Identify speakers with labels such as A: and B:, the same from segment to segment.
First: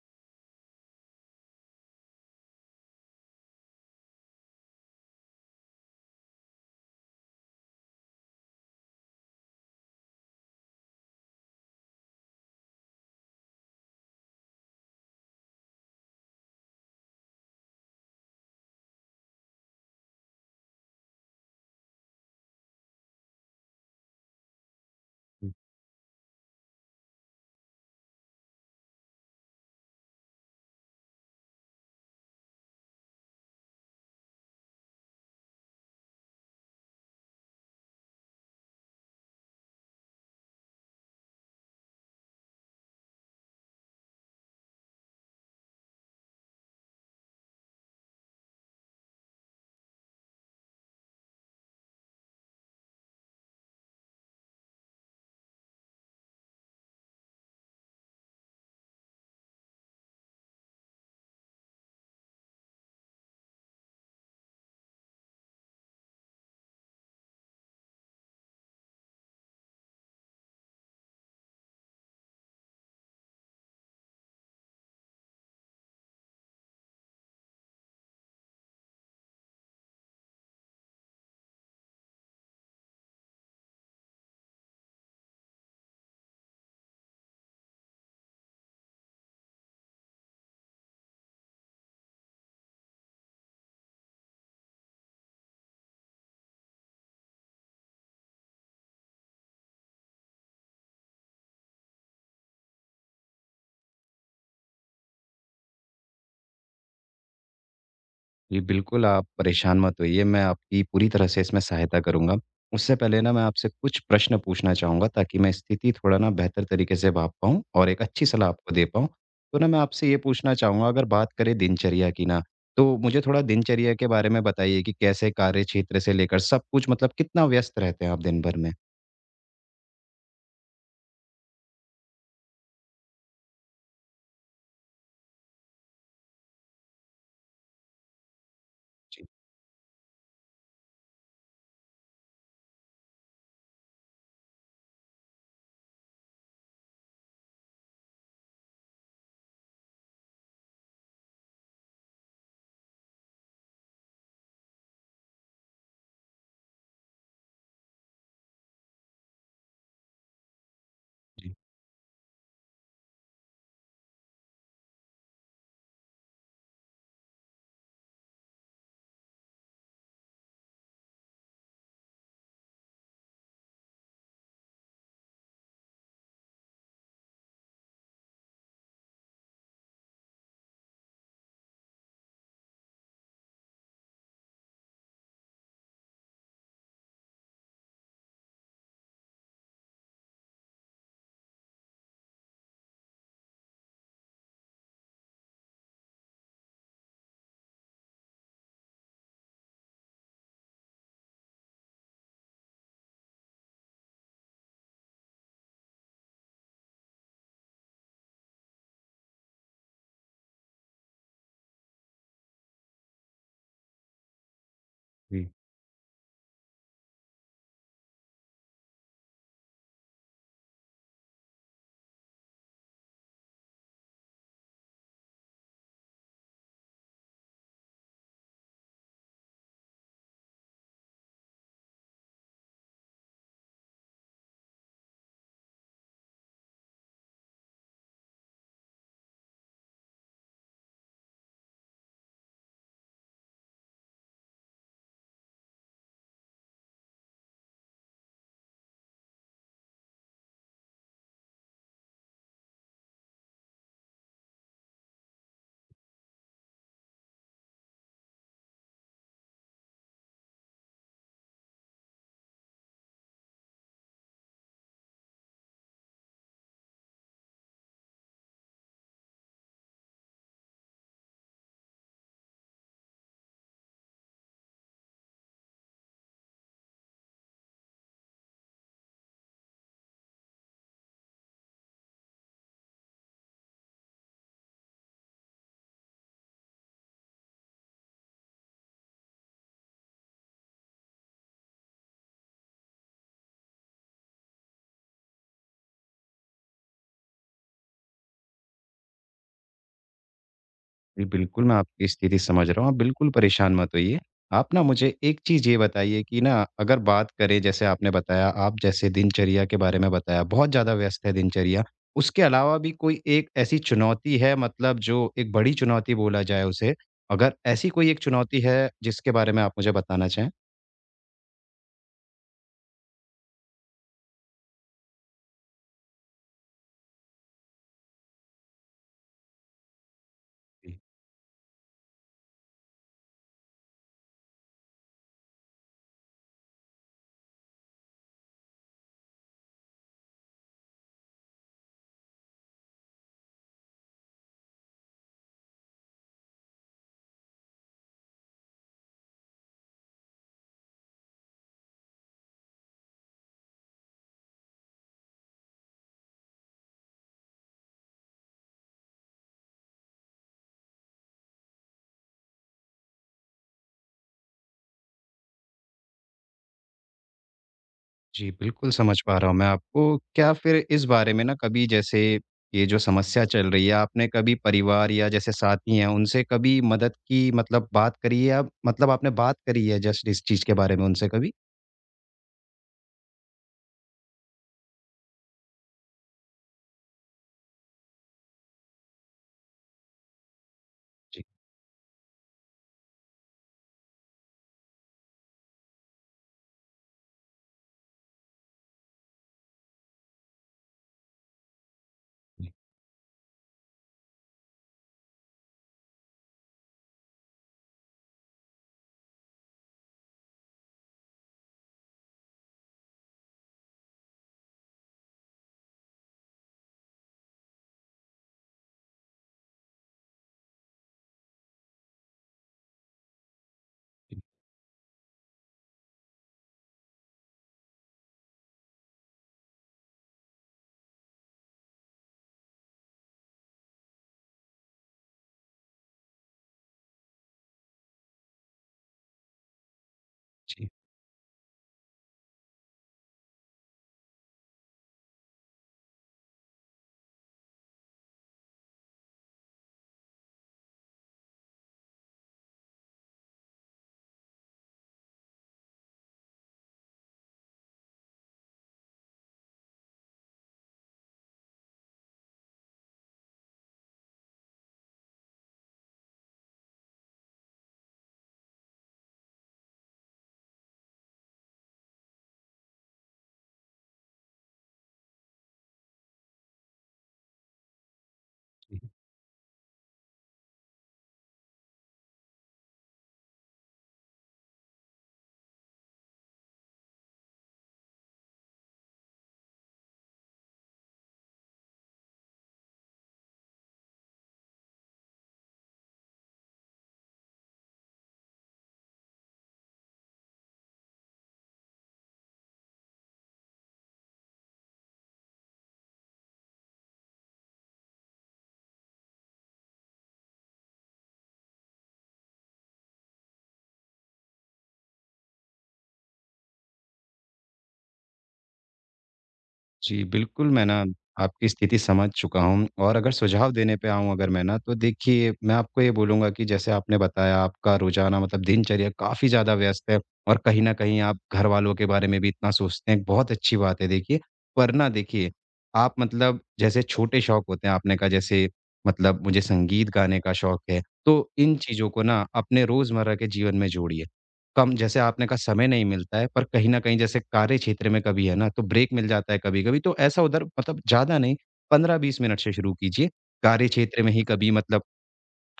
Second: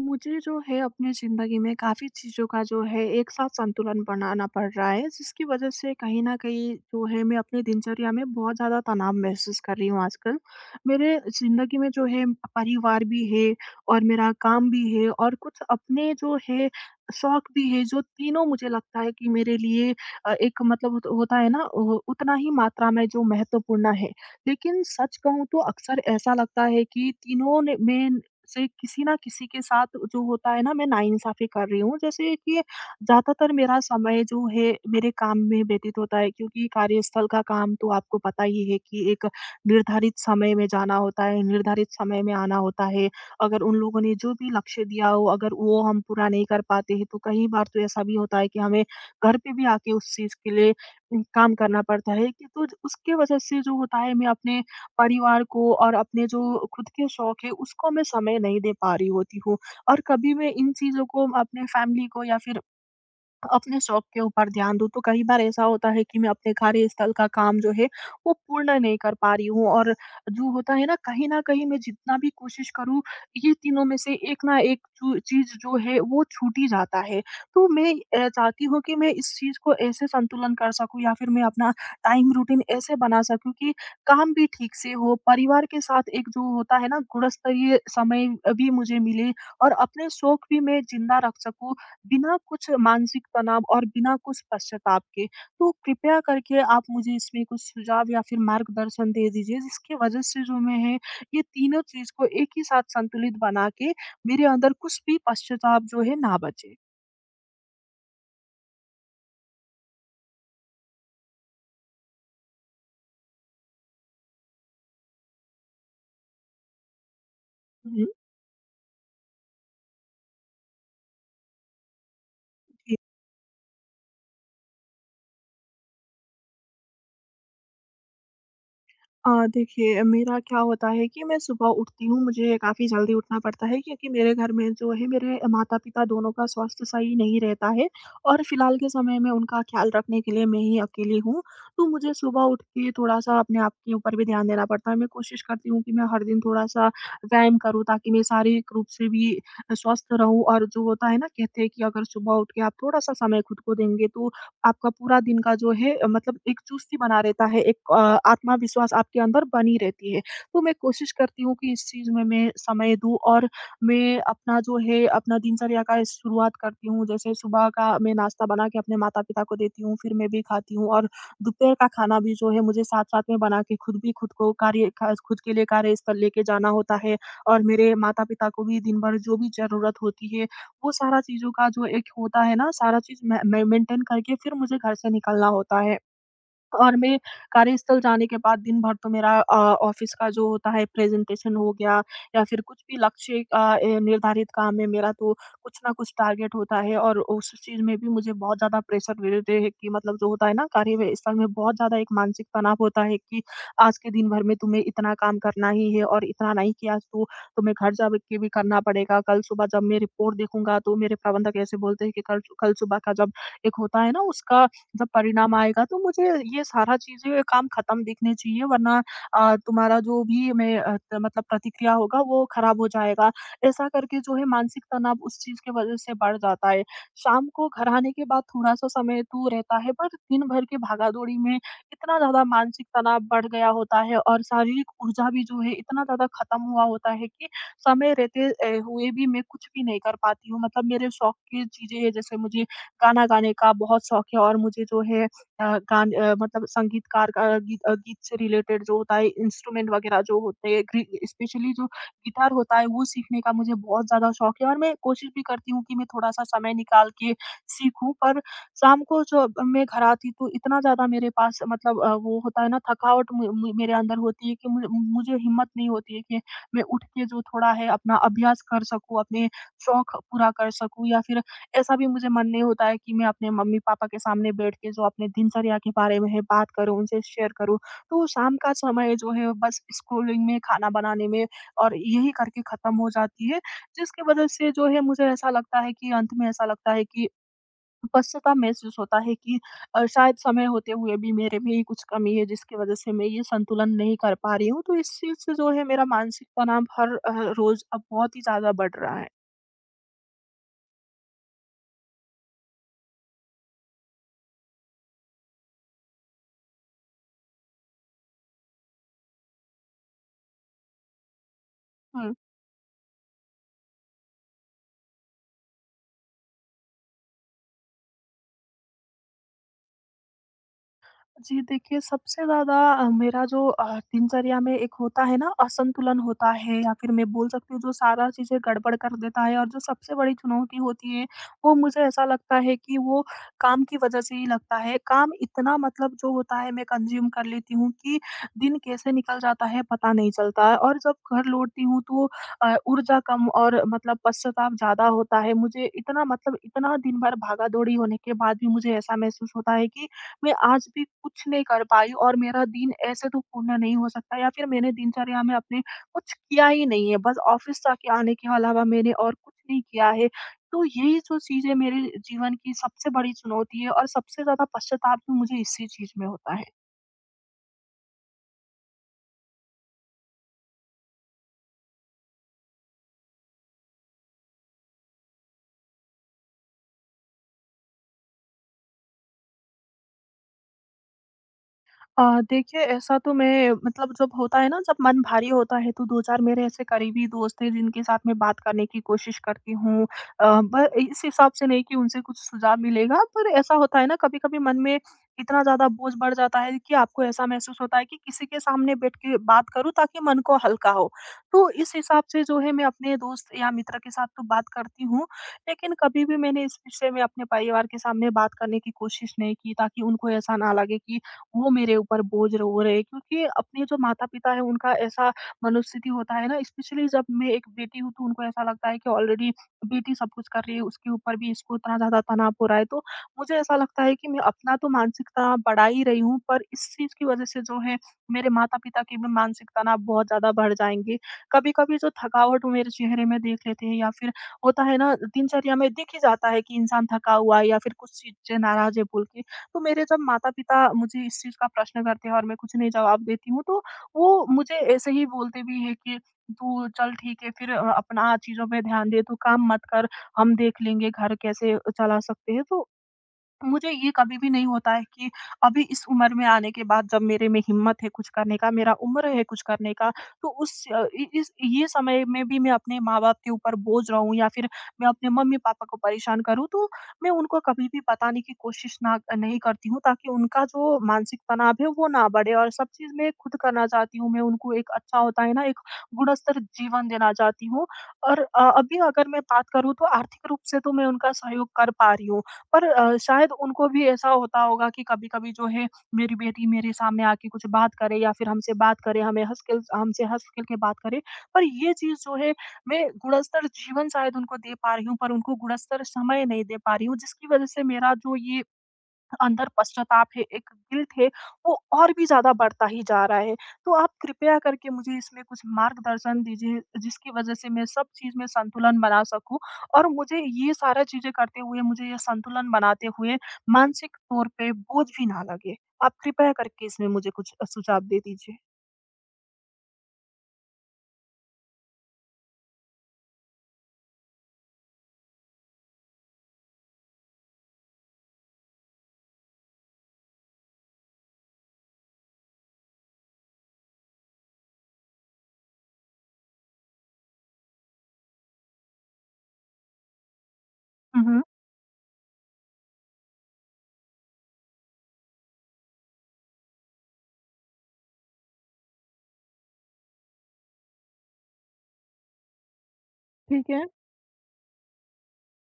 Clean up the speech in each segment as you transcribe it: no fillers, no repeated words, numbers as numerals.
A: मुझे जो है अपने ज़िंदगी में काफ़ी चीज़ों का जो है एक साथ संतुलन बनाना पड़ रहा है, जिसकी वज़ह से कहीं न कहीं जो है मैं अपनी दिनचर्या में बहुत ज़्यादा तनाव महसूस कर रही हूँ आजकल। मेरे ज़िंदगी में जो है परिवार भी है, और मेरा काम भी है, और कुछ अपने जो है शौक भी है, जो तीनों मुझे लगता है कि मेरे लिए एक मतलब होता है ना, ओ उतना ही मात्रा में जो महत्वपूर्ण है। लेकिन सच कहूँ तो अक्सर ऐसा लगता है कि तीनों ने में से किसी ना किसी के साथ जो होता है ना मैं नाइंसाफ़ी कर रही हूँ। जैसे कि ज़्यादातर मेरा समय जो है मेरे काम में व्यतीत होता है, क्योंकि कार्यस्थल का काम तो आपको पता ही है कि एक निर्धारित समय में जाना होता है, निर्धारित समय में आना होता है। अगर उन लोगों ने जो भी लक्ष्य दिया हो, अगर वो हम पूरा नहीं कर पाते हैं तो कई बार तो ऐसा भी होता है कि हमें घर पे भी आके उस चीज़ के लिए काम करना पड़ता है, कि तो उसके वजह से जो होता है मैं अपने परिवार को और अपने जो खुद के शौक है उसको मैं समय नहीं दे पा रही होती हूँ। और कभी मैं इन चीज़ों को अपने फैमिली को या फिर अपने शौक के ऊपर ध्यान दूँ, तो कई बार ऐसा होता है कि मैं अपने कार्यस्थल का काम जो है, वो पूर्ण नहीं कर पा रही हूँ। और जो होता है ना, कहीं न कहीं मैं जितना भी कोशिश करूँ, ये तीनों में से एक ना एक चू चीज़ जो है, वो छूट ही जाता है। तो मैं चाहती हूँ कि मैं इस चीज़ को ऐसे संतुलन कर सकूँ, या फिर मैं अपना टाइम रूटीन ऐसे बना सकूँ कि काम भी ठीक से हो, परिवार के साथ एक जो होता है ना, गुणस्तरीय समय भी मुझे मिले, और अपने शौक भी मैं ज़िंदा रख सकूँ। बिना कुछ मानसिक तनाव और बिना कुछ पश्चाताप के। तो कृपया करके आप मुझे इसमें कुछ सुझाव या फिर मार्गदर्शन दे दीजिए, जिसकी वज़ह से जो मैं है ये तीनों चीज़ को एक ही साथ संतुलित बना के मेरे अंदर कुछ भी पश्चाताप जो है ना बचे।
B: जी, बिल्कुल आप परेशान मत होइए, मैं आपकी पूरी तरह से इसमें सहायता करूँगा। उससे पहले ना मैं आपसे कुछ प्रश्न पूछना चाहूँगा ताकि मैं स्थिति थोड़ा ना बेहतर तरीके से भांप पाऊँ और एक
A: हुँ।
B: अच्छी सलाह आपको दे पाऊँ। तो ना मैं आपसे ये पूछना चाहूँगा, अगर बात करें दिनचर्या की ना, तो मुझे थोड़ा दिनचर्या के बारे में बताइए कि कैसे कार्य क्षेत्र से लेकर सब कुछ मतलब कितना व्यस्त रहते हैं आप दिन भर में?
A: देखिए मेरा क्या होता है कि मैं सुबह उठती हूँ, मुझे काफ़ी जल्दी उठना पड़ता है, क्योंकि मेरे घर में जो है मेरे माता-पिता दोनों का स्वास्थ्य सही नहीं रहता है, और फिलहाल के समय
B: जी,
A: में उनका ख़्याल रखने के लिए मैं ही अकेली हूँ। तो मुझे सुबह उठ के थोड़ा-सा अपने आप के ऊपर भी ध्यान देना पड़ता है। मैं कोशिश करती हूँ कि मैं हर दिन थोड़ा-सा व्यायाम करूँ, ताकि मैं शारीरिक रूप से भी स्वस्थ रहूँ। और जो होता है ना, कहते हैं कि अगर सुबह उठ के आप थोड़ा-सा समय खुद को देंगे तो आपका पूरा दिन का जो है मतलब एक चुस्ती बना रहता है, एक आत्मविश्वास आपके अंदर बनी रहती है। तो मैं कोशिश करती हूँ
B: जी,
A: कि इस चीज़ में मैं समय दूँ, और मैं अपना जो है अपना दिनचर्या का शुरुआत करती हूँ। जैसे सुबह का मैं नाश्ता बना के अपने माता-पिता को देती हूँ, फिर मैं भी खाती हूँ, और दोपहर का खाना भी जो है मुझे साथ-साथ में बना के खुद भी खुद के लिए कार्यस्थल लेके जाना होता है, और मेरे माता-पिता को भी दिन भर जो भी ज़रूरत होती है वो सारा चीज़ों का जो एक होता है ना सारा चीज़ मैं मेंटेन करके फिर मुझे घर से निकलना होता है। और मैं कार्यस्थल जाने के बाद दिन भर तो मेरा ऑफ़िस का जो होता है प्रेज़ेंटेशन हो गया, या फिर कुछ भी लक्ष्य अ, ए निर्धारित काम है मेरा, तो कुछ ना कुछ टारगेट होता है, और उस चीज़ में भी मुझे बहुत ज़्यादा प्रेशर रहते हैं कि मतलब जो होता है ना कार्यस्थल में बहुत ज़्यादा एक मानसिक तनाव होता है कि आज के दिन भर में तुम्हें इतना काम करना ही है, और इतना नहीं किया तो तुम्हें घर जा के भी करना पड़ेगा। कल सुबह जब मैं रिपोर्ट देखूँगा तो मेरे प्रबंधक ऐसे बोलते हैं कि कल कल सुबह का जब एक होता है ना उसका जब
B: जी।
A: परिणाम आएगा तो मुझे ये सारा चीज़ें ये काम ख़त्म दिखने चाहिए, वरना तुम्हारा जो भी मैं अ, त मतलब प्रतिक्रिया होगा वो ख़राब हो जाएगा। ऐसा करके जो है मानसिक तनाव उस चीज़ की वज़ह से बढ़ जाता है। शाम को घर आने के बाद थोड़ा-सा समय तो रहता है, पर दिन भर की भागा-दौड़ी में इतना ज़्यादा मानसिक तनाव बढ़ गया होता है, और शारीरिक ऊर्जा भी जो है इतना ज़्यादा ख़त्म हुआ होता है कि समय रहते हुए भी मैं कुछ भी नहीं कर पाती हूँ। मतलब मेरे शौक की चीज़ें हैं, जैसे मुझे गाना गाने का बहुत शौक है, और मुझे जो है अ, मतलब संगीतकार का गीत से रिलेटेड जो होता है इंस्ट्रूमेंट वगैरह जो होते हैं, स्पेशली जो गिटार होता है वो सीखने का मुझे बहुत ज्यादा शौक है, और मैं कोशिश भी करती हूँ कि मैं थोड़ा सा समय निकाल के सीखूं। पर शाम को जो मैं घर आती तो इतना ज्यादा मेरे पास मतलब वो होता है ना थकावट मु- मु- मेरे अंदर होती है कि मुझे मुझे हिम्मत नहीं होती है कि मैं उठ के जो थोड़ा है अपना अभ्यास कर सकूं, अपने शौक पूरा कर सकूं, या फिर ऐसा भी मुझे मन नहीं होता है कि मैं अपने मम्मी-पापा के सामने बैठ के जो अपने दिनचर्या के बारे में है बात करूँ, उनसे शेयर करूँ। तो शाम का समय जो है बस स्कूलिंग में, खाना बनाने में, और यही करके खत्म हो जाती है, जिसकी वजह से जो है मुझे ऐसा लगता है कि अंत में ऐसा लगता है कि पश्चाताप महसूस होता है कि शायद समय होते हुए भी मेरे में ही कुछ कमी है, जिसकी वजह से मैं ये संतुलन नहीं कर पा रही हूँ। तो इस चीज़ से जो है मेरा मानसिक तनाव हर रोज़ अब बहुत ही ज़्यादा बढ़ रहा है।
B: जी, बिल्कुल, मैं आपकी स्थिति समझ रहा हूँ, आप बिल्कुल परेशान मत होइए। आप ना मुझे एक चीज़ ये बताइए कि ना, अगर बात करें, जैसे आपने बताया, आप जैसे दिनचर्या के बारे में बताया, बहुत ज़्यादा व्यस्त है दिनचर्या।
A: हुँ।
B: उसके अलावा भी कोई एक ऐसी चुनौती है, मतलब जो एक बड़ी चुनौती बोला जाए उसे, अगर ऐसी कोई एक चुनौती है जिसके बारे में आप मुझे बताना चाहें?
A: जी, देखिए सबसे ज़्यादा मेरा जो दिनचर्या में एक होता है ना असंतुलन होता है, या फिर मैं बोल सकती हूँ जो सारा चीज़ें गड़बड़ कर देता है और जो सबसे बड़ी चुनौती होती है, वो मुझे ऐसा लगता है कि वो काम की वज़ह से ही लगता है। काम इतना मतलब जो होता है मैं कंज़्यूम कर लेती हूँ कि दिन कैसे निकल जाता है पता नहीं चलता है, और जब घर लौटती हूँ तो ऊर्जा कम, और मतलब पश्चाताप ज़्यादा होता है। मुझे इतना मतलब इतना दिन भर भागा-दौड़ी होने के बाद भी मुझे ऐसा महसूस होता है कि मैं आज भी कुछ नहीं कर पाई, और मेरा दिन ऐसे तो पूर्ण नहीं हो सकता, या फिर मैंने दिनचर्या में अपने कुछ किया ही नहीं है। बस ऑफिस जाके आने के अलावा मैंने और कुछ नहीं किया है। तो यही जो चीज़ है मेरे जीवन की सबसे बड़ी चुनौती है, और सबसे ज़्यादा पश्चाताप भी मुझे इसी चीज़ में होता है।
B: जी, बिल्कुल समझ पा रहा हूँ मैं आपको। क्या फिर इस बारे में ना कभी, जैसे ये जो समस्या चल रही है, आपने कभी परिवार या जैसे साथी हैं, उनसे कभी मदद की मतलब बात करी है आप, मतलब आपने बात करी है जस्ट इस चीज़ के बारे में उनसे कभी?
A: अ, देखिए ऐसा तो मैं मतलब जब होता है ना जब मन भारी होता है तो 2-4 मेरे ऐसे करीबी दोस्त हैं जिनके साथ मैं बात करने की कोशिश करती हूँ। अ, ब इस
B: जी,
A: हिसाब से नहीं कि उनसे कुछ सुझाव मिलेगा, पर ऐसा होता है ना कभी-कभी मन में इतना ज़्यादा बोझ बढ़ जाता है कि आपको ऐसा महसूस होता है कि किसी के सामने बैठ के बात करूँ, ताकि मन को हल्का हो। तो इस हिसाब से जो है
B: जी,
A: मैं अपने दोस्त या मित्र के साथ तो बात करती हूँ, लेकिन कभी भी मैंने इस विषय में अपने परिवार के सामने बात करने की कोशिश नहीं की, ताकि उनको ऐसा ना लगे कि वो मेरे ऊपर बोझ हो रहे हैं। क्योंकि अपने जो माता-पिता हैं उनका ऐसा मनोस्थिति होता है ना, स्पेशली जब मैं एक बेटी हूँ, तो उनको ऐसा लगता है कि ऑलरेडी बेटी सब कुछ कर रही है, उसके ऊपर भी इसको इतना ज़्यादा तनाव हो रहा है। तो मुझे ऐसा लगता है कि मैं अपना तो मानसिक तनाव बढ़ा ही रही हूँ, पर इस चीज़ की वज़ह से जो है मेरे माता-पिता के भी मानसिक तनाव बहुत ज़्यादा बढ़ जाएँगे। कभी-कभी जो थकावट वो मेरे चेहरे में देख लेते हैं, या फिर होता है ना दिनचर्या में दिख ही जाता है कि इंसान थका हुआ है या फिर कुछ चीज़ से नाराज़ है बोल के। तो मेरे जब माता-पिता
B: जी।
A: मुझे इस चीज़ का प्रश्न करते हैं और मैं कुछ नहीं जवाब देती हूँ, तो वो मुझे ऐसे ही बोलते भी हैं कि, "तू चल ठीक है, फिर अपना चीज़ों पे ध्यान दे, तू काम मत कर, हम देख लेंगे घर कैसे चला सकते हैं।" तो मुझे ये कभी भी नहीं होता है कि अभी इस उम्र में आने के बाद जब मेरे में हिम्मत है कुछ करने का, मेरा उम्र है कुछ करने का, तो उस अ, इ इस ये समय में भी मैं अपने माँ-बाप के ऊपर बोझ रहूँ, या फिर मैं अपने मम्मी-पापा को परेशान करूँ, तो मैं उनको कभी भी बताने की कोशिश ना नहीं करती हूँ, ताकि उनका जो मानसिक तनाव है, वो ना बढ़े, और सब चीज़ मैं खुद करना चाहती हूँ। मैं उनको एक अच्छा होता है ना, एक गुणस्तर जीवन देना चाहती हूँ, और अभी अगर मैं बात करूँ तो आर्थिक रूप से तो मैं उनका सहयोग कर पा रही हूँ। पर शायद उनको भी ऐसा होता होगा कि कभी-कभी जो है मेरी बेटी मेरे सामने आके कुछ बात करे, या फिर हमसे बात करे, हमें हँस के हमसे हँस खेल के बात करे। पर ये चीज़ जो है मैं गुणस्तर जीवन शायद उनको दे पा रही हूँ, पर उनको गुणस्तर समय नहीं दे पा रही हूँ, जिसकी वज़ह से मेरा जो ये अंदर पश्चाताप है, एक गिल्ट है, वो और भी ज़्यादा बढ़ता ही जा रहा है। तो आप कृपया करके मुझे इसमें कुछ मार्गदर्शन दीजिए, जिसकी वज़ह से मैं सब चीज़ में संतुलन बना सकूँ, और मुझे ये सारा चीज़ें करते हुए, मुझे ये संतुलन बनाते हुए मानसिक तौर पे बोझ भी ना लगे। आप कृपया करके इसमें मुझे कुछ सुझाव दे दीजिए।
B: जी, बिल्कुल, मैं ना आपकी स्थिति समझ चुका हूँ, और अगर सुझाव देने पे आऊँ अगर मैं ना, तो देखिए, मैं आपको ये बोलूँगा कि जैसे आपने बताया, आपका रोज़ाना मतलब दिनचर्या काफ़ी ज़्यादा व्यस्त है, और कहीं न कहीं आप घरवालों के बारे में भी इतना सोचते हैं, बहुत अच्छी बात है देखिए। पर ना देखिए, आप मतलब जैसे छोटे शौक होते हैं, आपने कहा जैसे मतलब मुझे संगीत गाने का शौक है,
A: हुँ, हुँ,
B: तो इन चीज़ों को ना अपने रोज़मर्रा के जीवन में जोड़िए। कम, जैसे आपने कहा समय नहीं मिलता है, पर कहीं न कहीं जैसे कार्य क्षेत्र में कभी है ना, तो ब्रेक मिल जाता है कभी-कभी, तो ऐसा उधर मतलब ज़्यादा नहीं, 15-20 मिनट से शुरू कीजिए।
A: ठीक है।
B: कार्य क्षेत्र में ही कभी मतलब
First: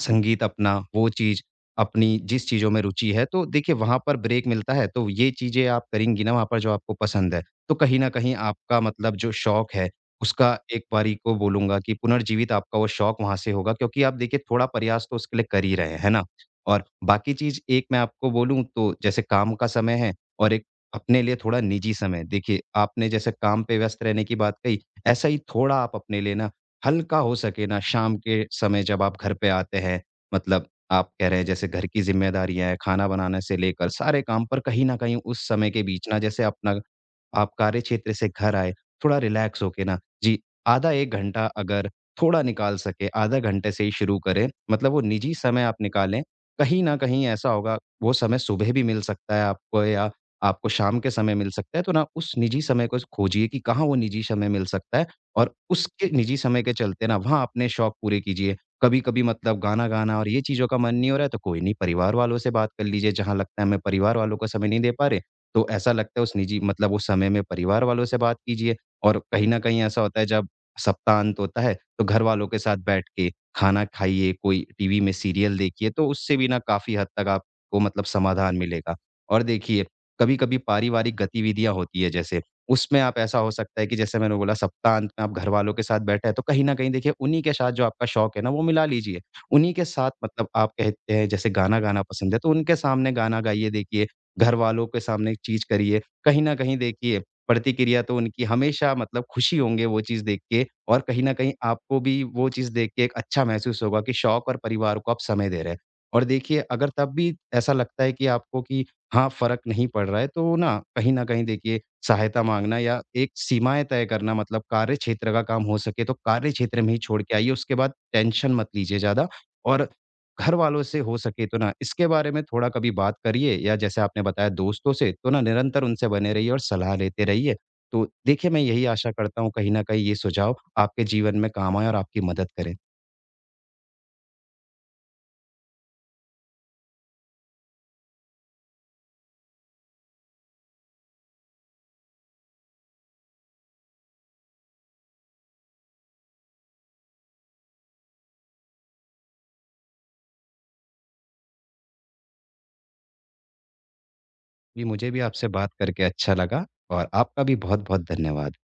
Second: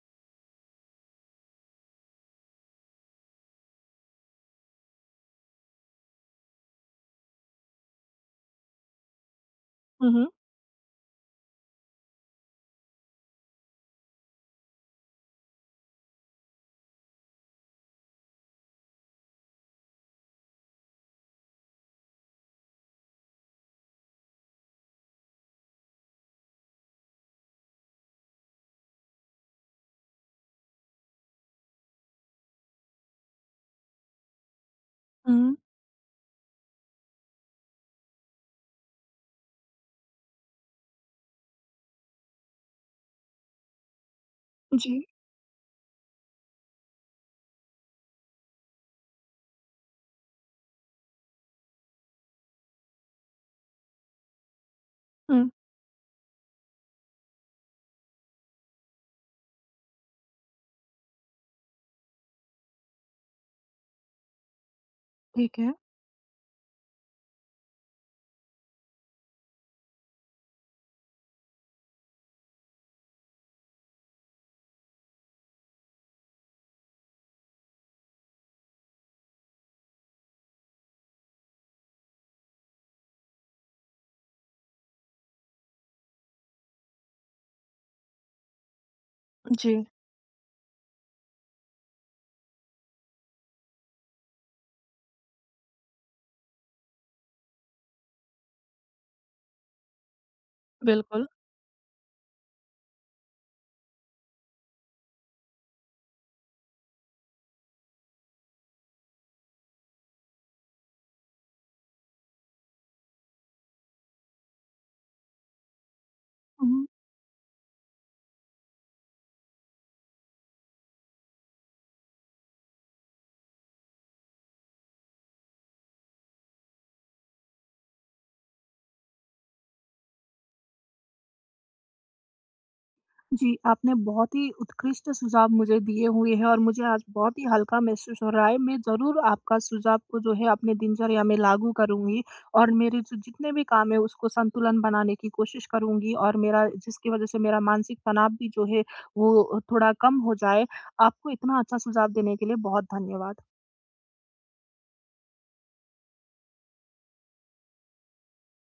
B: संगीत अपना, वो चीज़ अपनी, जिस चीज़ों में रुचि है, तो देखिए वहाँ पर ब्रेक मिलता है, तो ये चीज़ें आप करेंगी ना वहाँ पर जो आपको पसंद है, तो कहीं न कहीं आपका मतलब जो शौक है,
A: हुँ, हुँ,
B: उसका एक बारी को बोलूँगा कि पुनर्जीवित आपका वो शौक वहाँ से होगा, क्योंकि आप देखिए थोड़ा प्रयास तो उसके लिए कर ही रहे हैं, है ना? और बाकी चीज़ एक मैं आपको बोलूँ, तो जैसे काम का समय है और एक अपने लिए थोड़ा निजी समय, देखिए आपने जैसे काम पे व्यस्त रहने की बात कही, ऐसा ही थोड़ा आप अपने लिए ना हल्का हो सके ना, शाम के समय जब आप घर पे आते हैं, मतलब आप कह रहे हैं जैसे घर की ज़िम्मेदारियाँ हैं, खाना बनाने से लेकर सारे काम, पर कहीं न कहीं उस
A: हुँ,
B: समय के बीच ना, जैसे अपना आप कार्यक्षेत्र से घर आए, थोड़ा रिलैक्स होके ना जी, आधा 1 घंटा अगर थोड़ा निकाल सके, आधा घंटे से ही शुरू करें, मतलब
A: जी।
B: वो निजी समय आप निकालें। कहीं न कहीं ऐसा होगा, वो समय सुबह भी मिल सकता है आपको या आपको शाम के समय मिल सकता है, तो ना उस निजी समय को खोजिए कि कहाँ वो निजी समय मिल सकता है,
A: हुँ,
B: और उसके निजी समय के चलते ना वहाँ अपने शौक पूरे कीजिए। कभी-कभी मतलब गाना गाना और ये चीज़ों का मन नहीं हो रहा है, तो कोई नहीं, परिवार वालों से बात कर लीजिए, जहाँ लगता है मैं परिवार वालों को समय नहीं दे पा रहे,
A: ठीक
B: तो
A: है।
B: ऐसा लगता है उस निजी मतलब उस समय में परिवार वालों से बात कीजिए, और कहीं न कहीं ऐसा होता है जब सप्ताहांत होता है, तो घरवालों के साथ बैठ के खाना खाइए, कोई टीवी में सीरियल देखिए, तो उससे भी ना काफ़ी हद तक आपको मतलब समाधान मिलेगा। और देखिए, कभी-कभी पारिवारिक गतिविधियाँ होती है जैसे, उसमें आप ऐसा हो सकता है कि जैसे मैंने बोला सप्ताहांत में आप घरवालों के साथ बैठे हैं, तो कहीं न कहीं देखिए उन्हीं के साथ जो आपका शौक है ना, वो मिला लीजिए। उन्हीं
A: जी,
B: के साथ मतलब आप कहते हैं जैसे गाना गाना पसंद है, तो उनके सामने गाना गाइए देखिए। घरवालों के सामने एक चीज़ करिए। कहीं न कहीं देखिए, प्रतिक्रिया तो उनकी हमेशा मतलब खुशी होंगे वो चीज़ देख के, और कहीं
A: बिल्कुल।
B: न कहीं आपको भी वो चीज़ देख के एक अच्छा महसूस होगा कि शौक और परिवार को आप समय दे रहे हैं। और देखिए, अगर तब भी ऐसा लगता है कि आपको कि हाँ, फ़र्क नहीं पड़ रहा है, तो ना कहीं न कहीं देखिए, सहायता माँगना या एक सीमाएँ तय करना, मतलब कार्यक्षेत्र का काम हो सके तो कार्यक्षेत्र
A: हुँ।
B: में ही छोड़ के आइए, उसके बाद टेंशन मत लीजिए ज़्यादा। और घर वालों से हो सके तो ना इसके बारे में थोड़ा कभी बात करिए, या जैसे आपने बताया दोस्तों से, तो ना निरंतर उनसे बने रहिए और सलाह लेते रहिए। तो देखिए मैं यही आशा करता हूँ कहीं न कहीं ये सुझाव आपके जीवन में काम आएँ और आपकी मदद करें।
A: जी, आपने बहुत ही उत्कृष्ट सुझाव मुझे दिए हुए हैं, और मुझे आज बहुत ही हल्का महसूस हो रहा है। मैं ज़रूर आपका सुझाव को जो है अपने दिनचर्या में लागू करूँगी, और मेरे जो जितने भी काम हैं उसको संतुलन बनाने की कोशिश करूँगी, और मेरा जिसकी वज़ह से मेरा मानसिक तनाव भी जो है वो थोड़ा कम हो जाए। आपको इतना अच्छा सुझाव देने के लिए बहुत धन्यवाद।
B: जी, मुझे भी आपसे बात करके अच्छा लगा और आपका भी बहुत-बहुत धन्यवाद।